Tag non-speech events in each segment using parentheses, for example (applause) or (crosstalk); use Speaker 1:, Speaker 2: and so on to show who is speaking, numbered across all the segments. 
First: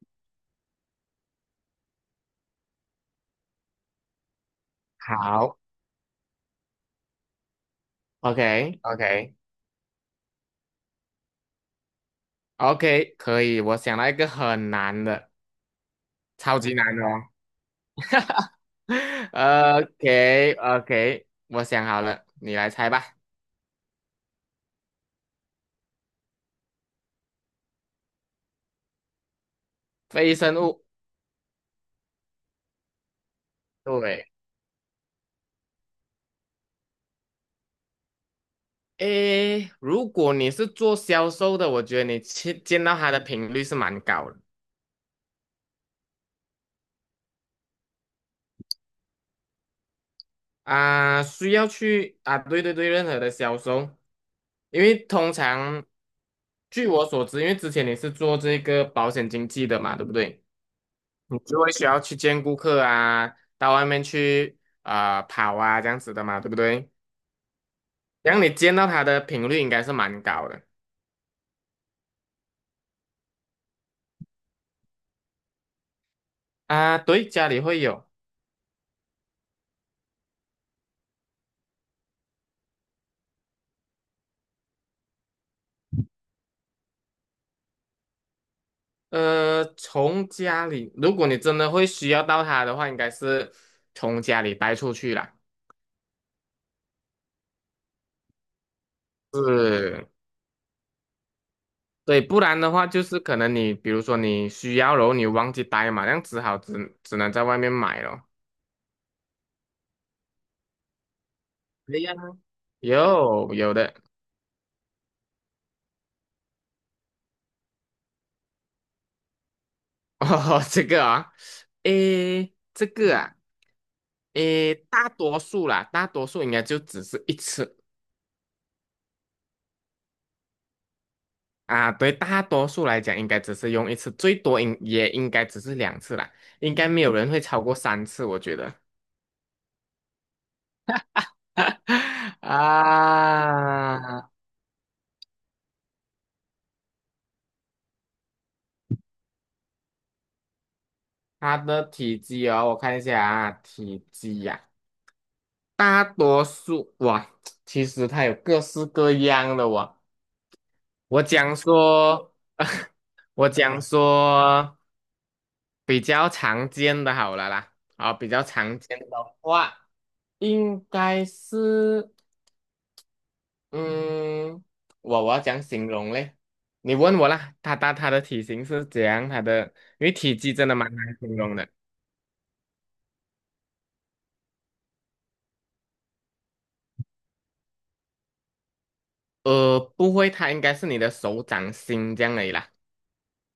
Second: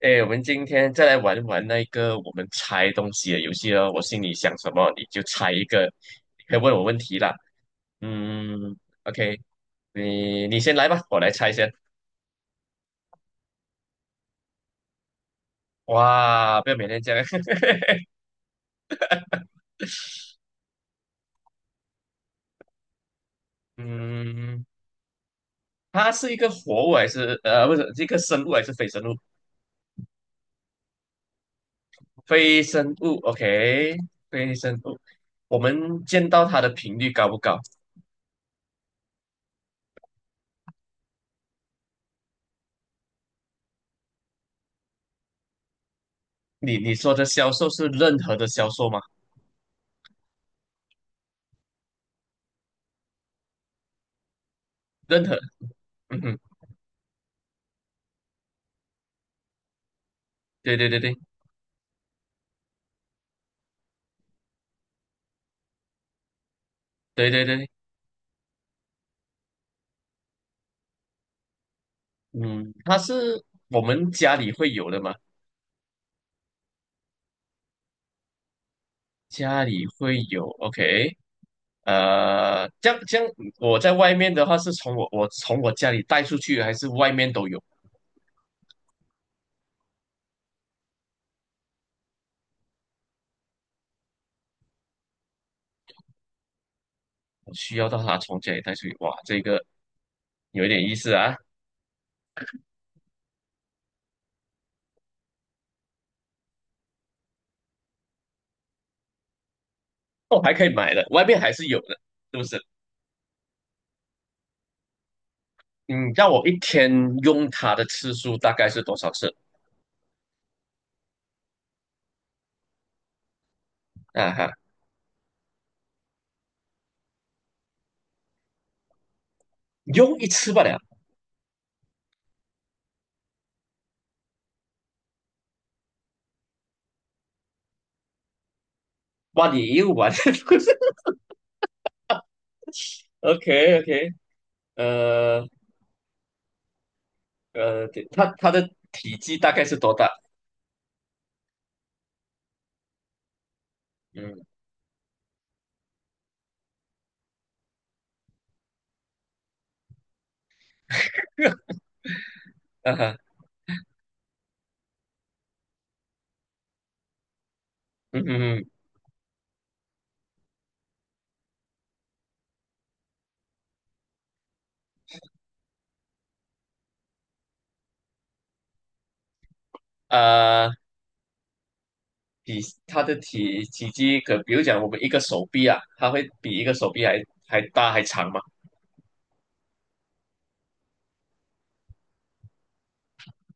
Speaker 1: 哎，我们今天再来玩玩那个我们猜东西的游戏哦。我心里想什么，你就猜
Speaker 2: 好
Speaker 1: 一个，你可以问我问题啦。嗯
Speaker 2: ，OK，OK，OK，
Speaker 1: ，OK，你先来吧，我来猜先。
Speaker 2: 可以。我想到一个很难的，超
Speaker 1: 哇，不
Speaker 2: 级
Speaker 1: 要每
Speaker 2: 难
Speaker 1: 天
Speaker 2: 的
Speaker 1: 这样。
Speaker 2: 哦。
Speaker 1: (laughs)
Speaker 2: (laughs) OK，OK，我想好了，你来猜吧。
Speaker 1: 嗯，它是一个活物还是不是，是一个生物还是非生物？
Speaker 2: 非生物，
Speaker 1: 非生物，OK，
Speaker 2: 对。
Speaker 1: 非生物。我们见到它的频率高不高？
Speaker 2: 诶，如果你是做销售的，我觉得你去见到它的频率是蛮高的
Speaker 1: 你说的销售是任何的销售吗？
Speaker 2: 啊，需要去啊，对对对，任何的销售，因为
Speaker 1: 任
Speaker 2: 通
Speaker 1: 何，
Speaker 2: 常
Speaker 1: 嗯哼，
Speaker 2: 据我所知，因为之前你是做这个保险经纪的嘛，对不对？
Speaker 1: 对对对对
Speaker 2: 你就会需要去见顾客啊，到外面去啊、跑啊这样子的嘛，对不对？
Speaker 1: 对对对
Speaker 2: 然后你见到他的频率应该是蛮高的
Speaker 1: 嗯，它是我们家里会有的吗？
Speaker 2: 啊。对，家里会有，
Speaker 1: 家里会有，OK，这样这样，我在外面的话是从我从我家里带出去，还是外面都有？
Speaker 2: 呃，从家里，如果你真的会需要到它的话，应该是从家里带出去啦。
Speaker 1: 我需要到它从家里带出去，哇，这个
Speaker 2: 是，
Speaker 1: 有一点意思啊，
Speaker 2: 对，不然的话就是可能你比如说你需要，然后你忘记带嘛，那样只好只能在外面买咯。
Speaker 1: 哦，还可以买的，外面还是有的，
Speaker 2: 哎呀，
Speaker 1: 是不是？
Speaker 2: 有的。
Speaker 1: 嗯，让我一天用它的次数大概是多少次？
Speaker 2: (laughs) 哦，这个啊，诶，这个啊。
Speaker 1: 啊哈，
Speaker 2: 诶，大多数啦，大多数应该就只是一次
Speaker 1: 用一次罢了，
Speaker 2: 啊。对，大多数来讲，应该只是用一次，最多应也应该只是两次啦。应该没有人会超过三次，我觉得。
Speaker 1: 哇，你又玩
Speaker 2: (laughs)
Speaker 1: (laughs)，OK OK，
Speaker 2: 啊，
Speaker 1: 呃呃，它的体积大概是多大？
Speaker 2: 它的体积哦，我看一下啊，体积
Speaker 1: 嗯。
Speaker 2: 呀、大多数哇，(tsk) 其实它有各式各样的哇。我讲
Speaker 1: (laughs)
Speaker 2: 说，(laughs)
Speaker 1: 嗯哼，
Speaker 2: 我讲说。比较常见的好了啦，啊，
Speaker 1: 嗯
Speaker 2: 比
Speaker 1: 嗯
Speaker 2: 较
Speaker 1: 哼，
Speaker 2: 常见的话，应该是，嗯，我要讲形容嘞？你问我啦，它的体型是怎样？它的因为体积真
Speaker 1: 呃，
Speaker 2: 的蛮难形容的，
Speaker 1: 比它的体积可，比如讲我们一个手臂啊，它会比一个手臂还大还长嘛，
Speaker 2: 呃，不会，它应该是你的手掌心这样而已啦，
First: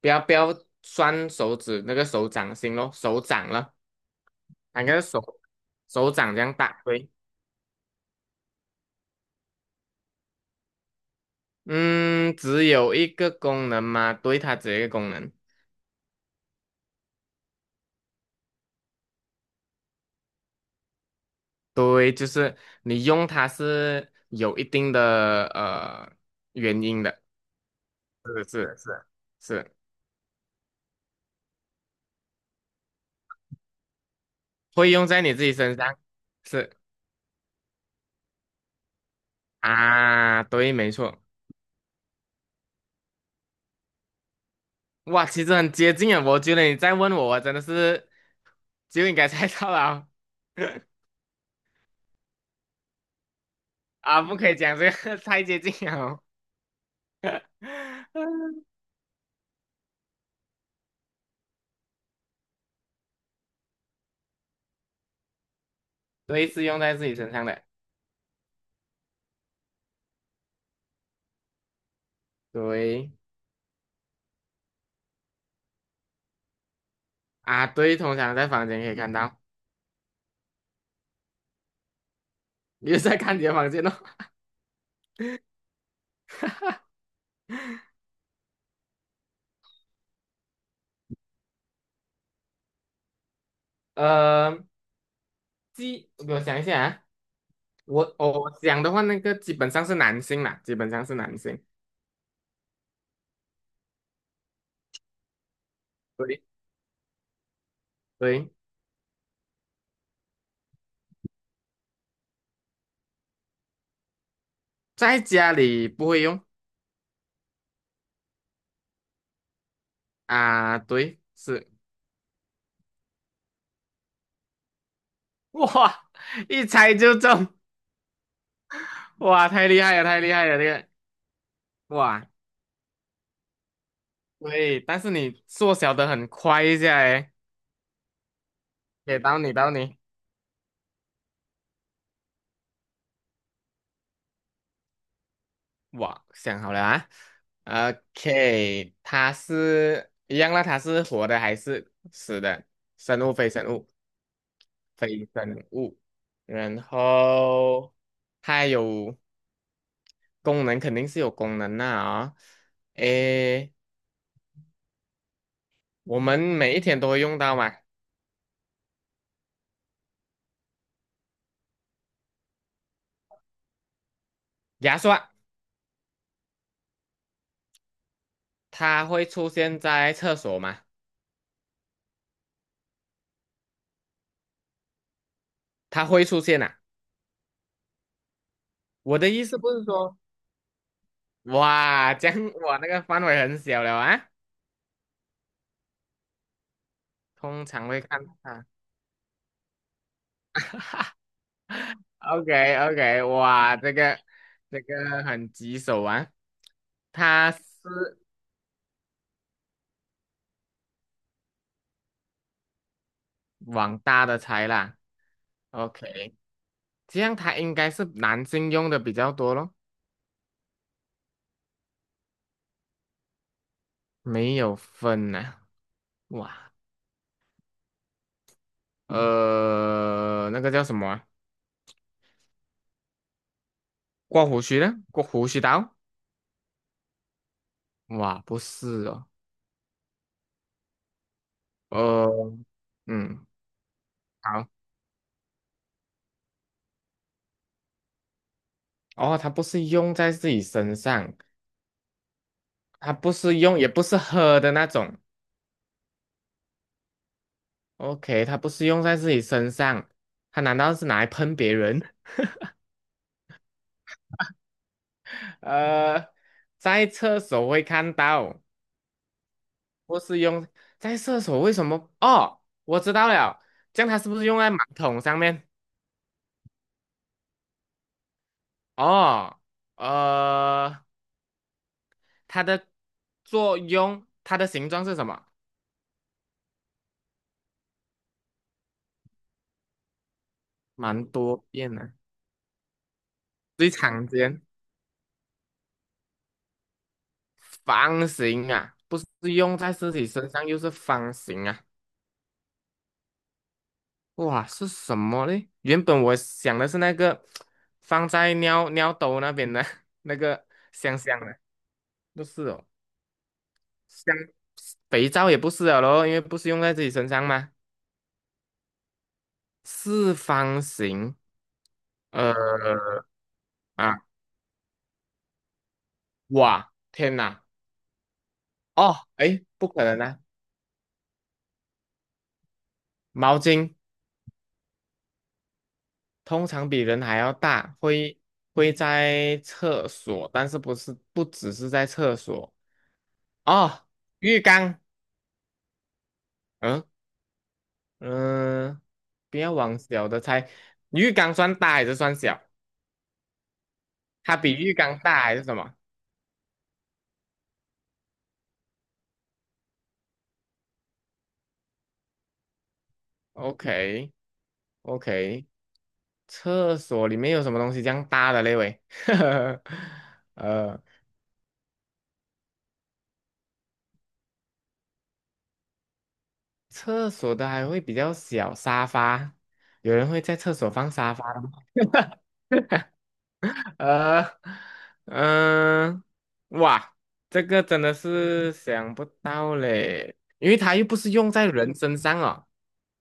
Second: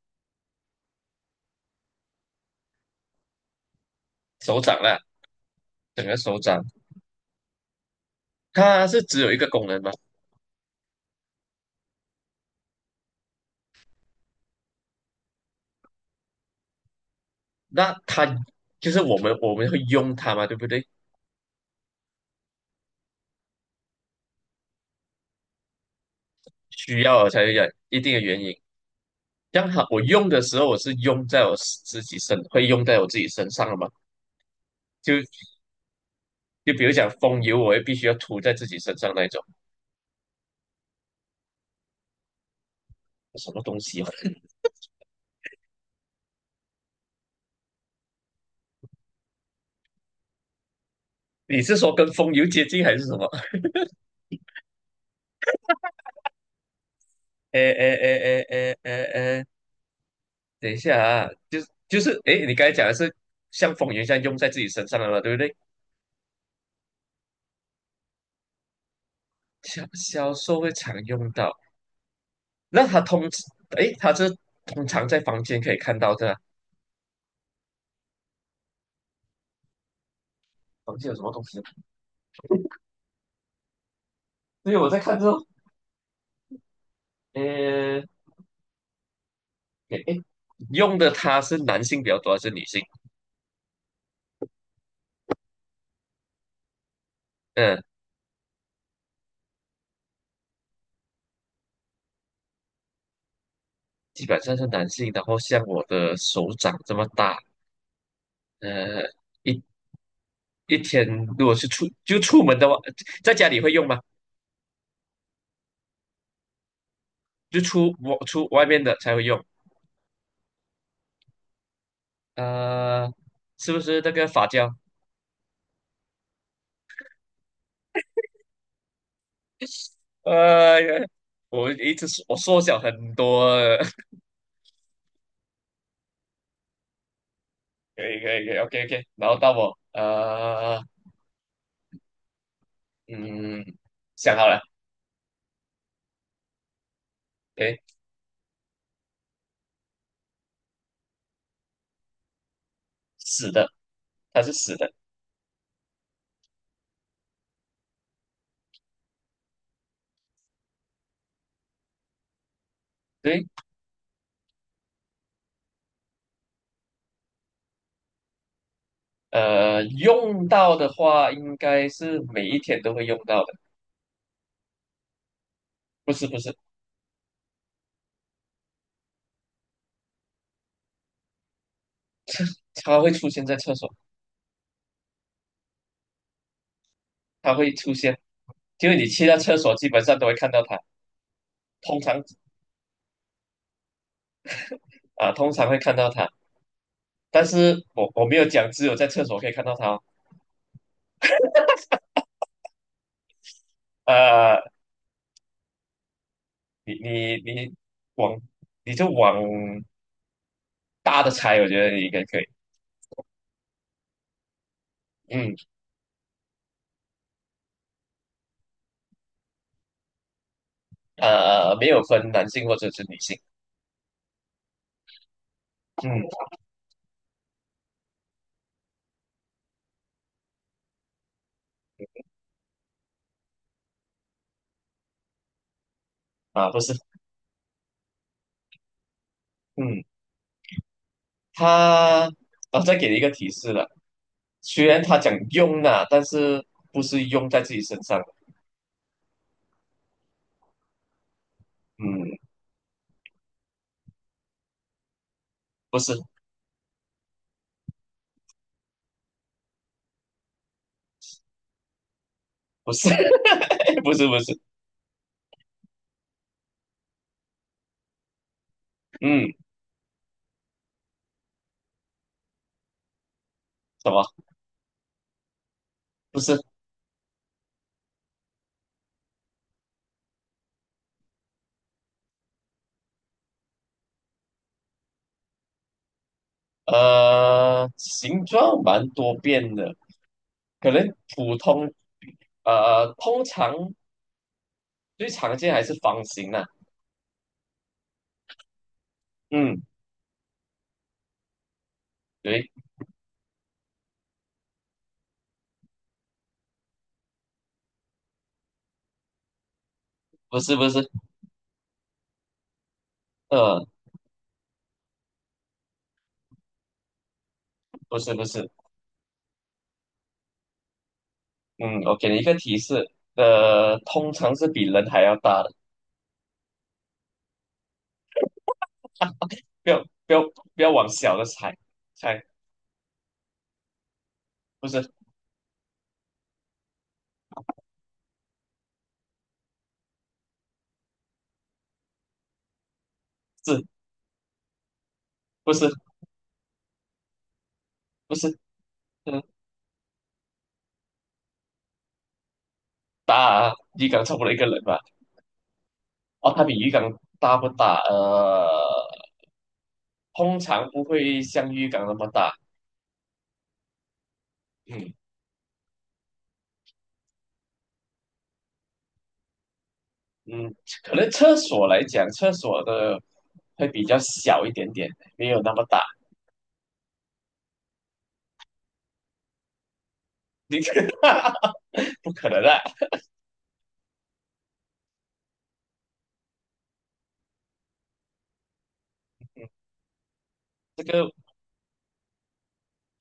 Speaker 2: 不要不要算手指那个手掌心咯，手掌了，
Speaker 1: 手掌
Speaker 2: 它应
Speaker 1: 啦，
Speaker 2: 该是手
Speaker 1: 整
Speaker 2: 手
Speaker 1: 个
Speaker 2: 掌
Speaker 1: 手
Speaker 2: 这样
Speaker 1: 掌，
Speaker 2: 大，对，
Speaker 1: 它是只有一个功能嘛，
Speaker 2: 嗯，只有一个功能嘛，对，它只有一个功能。
Speaker 1: 那它就是我们会用它嘛，对不对？
Speaker 2: 对，就是你用它是有一定的原
Speaker 1: 需
Speaker 2: 因的，
Speaker 1: 要才有一定的原
Speaker 2: 是
Speaker 1: 因，
Speaker 2: 是是
Speaker 1: 让
Speaker 2: 是，
Speaker 1: 它我用的时候，我是用在我自己身，会用在我自己身上了嘛，
Speaker 2: 会用在你自
Speaker 1: 就
Speaker 2: 己身上，是
Speaker 1: 就比如讲风油，我也必须要涂在自己身上那一种，
Speaker 2: 啊，对，没错，
Speaker 1: (laughs) 什么东西啊？
Speaker 2: 哇，其实很接近啊，我觉得你再问我，我真的是就应该猜到了哦 (laughs)
Speaker 1: 你是说跟风油接近还是什么？
Speaker 2: 啊，不可以讲这个 (laughs) 太接近了哦，
Speaker 1: 哎哎哎
Speaker 2: (laughs)
Speaker 1: 哎哎哎哎，等一下啊，就是哎，你刚才讲的是像风云一样用在自己身上的嘛，对不对？
Speaker 2: 对，是用在自己身上的，
Speaker 1: 销售会常用到，那他
Speaker 2: 对
Speaker 1: 通哎，通常在房间可以看到的啊，
Speaker 2: 啊，对，通常在房间可以看到，
Speaker 1: 房间有什么东西？
Speaker 2: (laughs) 你就在看你的房间哦，
Speaker 1: 对，我在看这种，呃，哎哎，用的他是男性比较多还是女性？
Speaker 2: (laughs) 呃，记，我想一下啊。
Speaker 1: 嗯，
Speaker 2: 我讲的话，那个基本上是男性啦，基本上是男性。
Speaker 1: 基本上是男性，然后像我的
Speaker 2: 对
Speaker 1: 手掌这么大，
Speaker 2: 对，
Speaker 1: 呃，一一天如果是出门的话，在家里会用吗？
Speaker 2: 在家里不会用
Speaker 1: 就出外面的才会用，
Speaker 2: 啊，对，是
Speaker 1: 呃，是不是那个发胶？
Speaker 2: (laughs) 哇，一猜就中，哇，太厉害了，太厉害了，这个
Speaker 1: 呀，我一直缩
Speaker 2: 哇，
Speaker 1: 我缩小很多了，
Speaker 2: 对，但是你缩小的很快一下诶，
Speaker 1: (laughs) 可以可以可以，OK OK，
Speaker 2: 给
Speaker 1: 然后
Speaker 2: 到
Speaker 1: 到
Speaker 2: 你，到
Speaker 1: 我
Speaker 2: 你，
Speaker 1: 嗯想好了，
Speaker 2: 哇，想好了啊
Speaker 1: 对，
Speaker 2: ，OK，它是一样啦，它是活的还是死的？生物非
Speaker 1: 死
Speaker 2: 生
Speaker 1: 的，
Speaker 2: 物？
Speaker 1: 它是死的，
Speaker 2: 非生物，然后它有功能，肯定是有功能的啊、
Speaker 1: 对，
Speaker 2: 诶，我们每一天都会用到嘛，
Speaker 1: 呃，用到的话应该是每一天都会用到的，
Speaker 2: 牙刷。
Speaker 1: 不是不是，
Speaker 2: 它会出现在厕所吗？
Speaker 1: 它会出现在厕所，
Speaker 2: 它会出现啊。
Speaker 1: 它会出现，就是你
Speaker 2: 我
Speaker 1: 去
Speaker 2: 的
Speaker 1: 到
Speaker 2: 意
Speaker 1: 厕
Speaker 2: 思不
Speaker 1: 所
Speaker 2: 是
Speaker 1: 基本上
Speaker 2: 说，
Speaker 1: 都会看到它，通
Speaker 2: 哇，
Speaker 1: 常
Speaker 2: 这样我那个范围很小了啊，
Speaker 1: 啊、通常会看到它。但
Speaker 2: 通
Speaker 1: 是
Speaker 2: 常会
Speaker 1: 我
Speaker 2: 看
Speaker 1: 没
Speaker 2: 到
Speaker 1: 有
Speaker 2: 它。
Speaker 1: 讲，只有在厕所可以看到它哦
Speaker 2: o k o k 哇，这个
Speaker 1: 呃，
Speaker 2: 这个很棘手啊，
Speaker 1: 你你
Speaker 2: 它是
Speaker 1: 你往你往大的猜，我觉得你应该可以。
Speaker 2: 往大的猜啦。
Speaker 1: 嗯，
Speaker 2: OK，这样它应该是男性用的比较多咯，
Speaker 1: 呃，没有分男性或者是女性。
Speaker 2: 没有分呐、
Speaker 1: 嗯，
Speaker 2: 哇，呃，那个叫什么啊？刮胡须的，刮胡须刀？
Speaker 1: 啊，不是，
Speaker 2: 哇，不是哦，
Speaker 1: 嗯，
Speaker 2: 呃，
Speaker 1: 它，啊，再给你一个
Speaker 2: 嗯，
Speaker 1: 提示了。
Speaker 2: 好，
Speaker 1: 虽然他讲用啊，但是不是用在自己身上的
Speaker 2: 哦，它不是用在自己身上，
Speaker 1: 嗯，
Speaker 2: 它不是用，也不是喝的那种。
Speaker 1: 不是，
Speaker 2: OK，它不是用在自己身上，它难道是拿来喷别人？
Speaker 1: 不是，(laughs) 不是，不是。
Speaker 2: (laughs) 呃，在厕所会看到，
Speaker 1: 嗯，
Speaker 2: 不是用在厕所，为什么？哦，我知道了，这
Speaker 1: 什
Speaker 2: 样它
Speaker 1: 么？
Speaker 2: 是不是用在马桶上面？
Speaker 1: 不是。
Speaker 2: 哦，呃，它的作用，它的形状是什么？
Speaker 1: 呃，形状蛮多变的，可能
Speaker 2: 蛮
Speaker 1: 普
Speaker 2: 多
Speaker 1: 通
Speaker 2: 变的，
Speaker 1: 呃通
Speaker 2: 最
Speaker 1: 常
Speaker 2: 常见
Speaker 1: 最常见还是方形的、
Speaker 2: 方形啊，不是用
Speaker 1: 嗯，
Speaker 2: 在自己身上，又是方形啊。
Speaker 1: 对，
Speaker 2: 哇，是什么嘞？原本我想的是那个放在尿尿兜那边的 (laughs) 那
Speaker 1: 不
Speaker 2: 个
Speaker 1: 是不是，
Speaker 2: 香香的，不是哦。
Speaker 1: 呃，
Speaker 2: 像肥皂也不是了咯，因为不是用在自己身上吗？
Speaker 1: 不是不是，
Speaker 2: 四方形，
Speaker 1: 嗯，我给你一个
Speaker 2: 呃
Speaker 1: 提示，呃，
Speaker 2: 啊，
Speaker 1: 通常是比人还要大的，
Speaker 2: 哇，天哪，哦，诶，不
Speaker 1: 不要
Speaker 2: 可能
Speaker 1: 不
Speaker 2: 啊！
Speaker 1: 要不要往小的猜猜，
Speaker 2: 毛巾。
Speaker 1: 不是
Speaker 2: 通常比人还要大，会会在厕所，但是不只是在厕所
Speaker 1: 是
Speaker 2: 哦，浴缸，
Speaker 1: 不是
Speaker 2: 嗯
Speaker 1: 不是，
Speaker 2: 嗯、
Speaker 1: 嗯，
Speaker 2: 不要往小的猜，浴缸算大还是算小？
Speaker 1: 大啊鱼缸差不多一
Speaker 2: 它
Speaker 1: 个
Speaker 2: 比
Speaker 1: 人
Speaker 2: 浴
Speaker 1: 吧，
Speaker 2: 缸大还是什么
Speaker 1: 哦，它比鱼缸大不大？呃，通常不会像鱼缸那么大，
Speaker 2: ？OK
Speaker 1: 嗯，
Speaker 2: OK，厕所里面有什么东西这样大的嘞喂？(laughs)
Speaker 1: 嗯，
Speaker 2: 呃，
Speaker 1: 可能厕所来讲，厕所的会比较小一点点，没有那么大。(laughs)
Speaker 2: 厕所的还会比较小，沙发，有人会在厕
Speaker 1: 你
Speaker 2: 所
Speaker 1: 看，
Speaker 2: 放沙发的吗？
Speaker 1: 不可能啊！
Speaker 2: (laughs) 呃，嗯、哇，这个真的是想不到嘞，因为它
Speaker 1: 这
Speaker 2: 又不
Speaker 1: 个
Speaker 2: 是用在人身上哦，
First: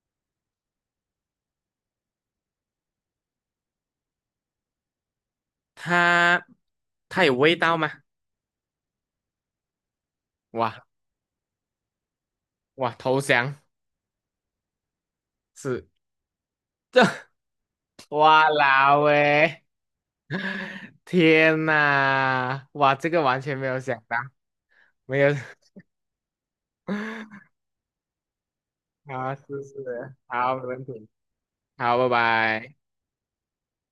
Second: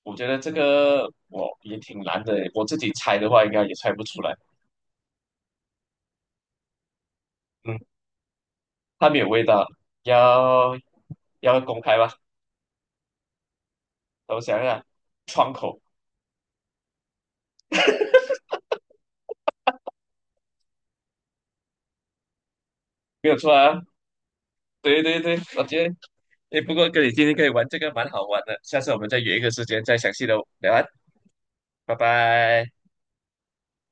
Speaker 1: 我觉得这个我也挺难的，我自己猜的话应该也猜不出来。
Speaker 2: 它它有味道
Speaker 1: 嗯，
Speaker 2: 吗？
Speaker 1: 它没有味道，要
Speaker 2: 哇
Speaker 1: 要公开吧？
Speaker 2: 哇，投降
Speaker 1: 等我想一下，窗口
Speaker 2: 是这，(laughs) 哇啦喂！天呐，哇，这个
Speaker 1: 没有
Speaker 2: 完
Speaker 1: 错
Speaker 2: 全没有
Speaker 1: 啊。
Speaker 2: 想到，
Speaker 1: 对对
Speaker 2: 没有
Speaker 1: 对，我觉得诶，不过跟你今
Speaker 2: (laughs)
Speaker 1: 天可以玩这个蛮好玩的，下次我们再
Speaker 2: 啊，
Speaker 1: 约一
Speaker 2: 是
Speaker 1: 个时间再详
Speaker 2: 是，
Speaker 1: 细的
Speaker 2: 好，没
Speaker 1: 聊啊，
Speaker 2: 问题，
Speaker 1: 拜
Speaker 2: 好，拜
Speaker 1: 拜。
Speaker 2: 拜。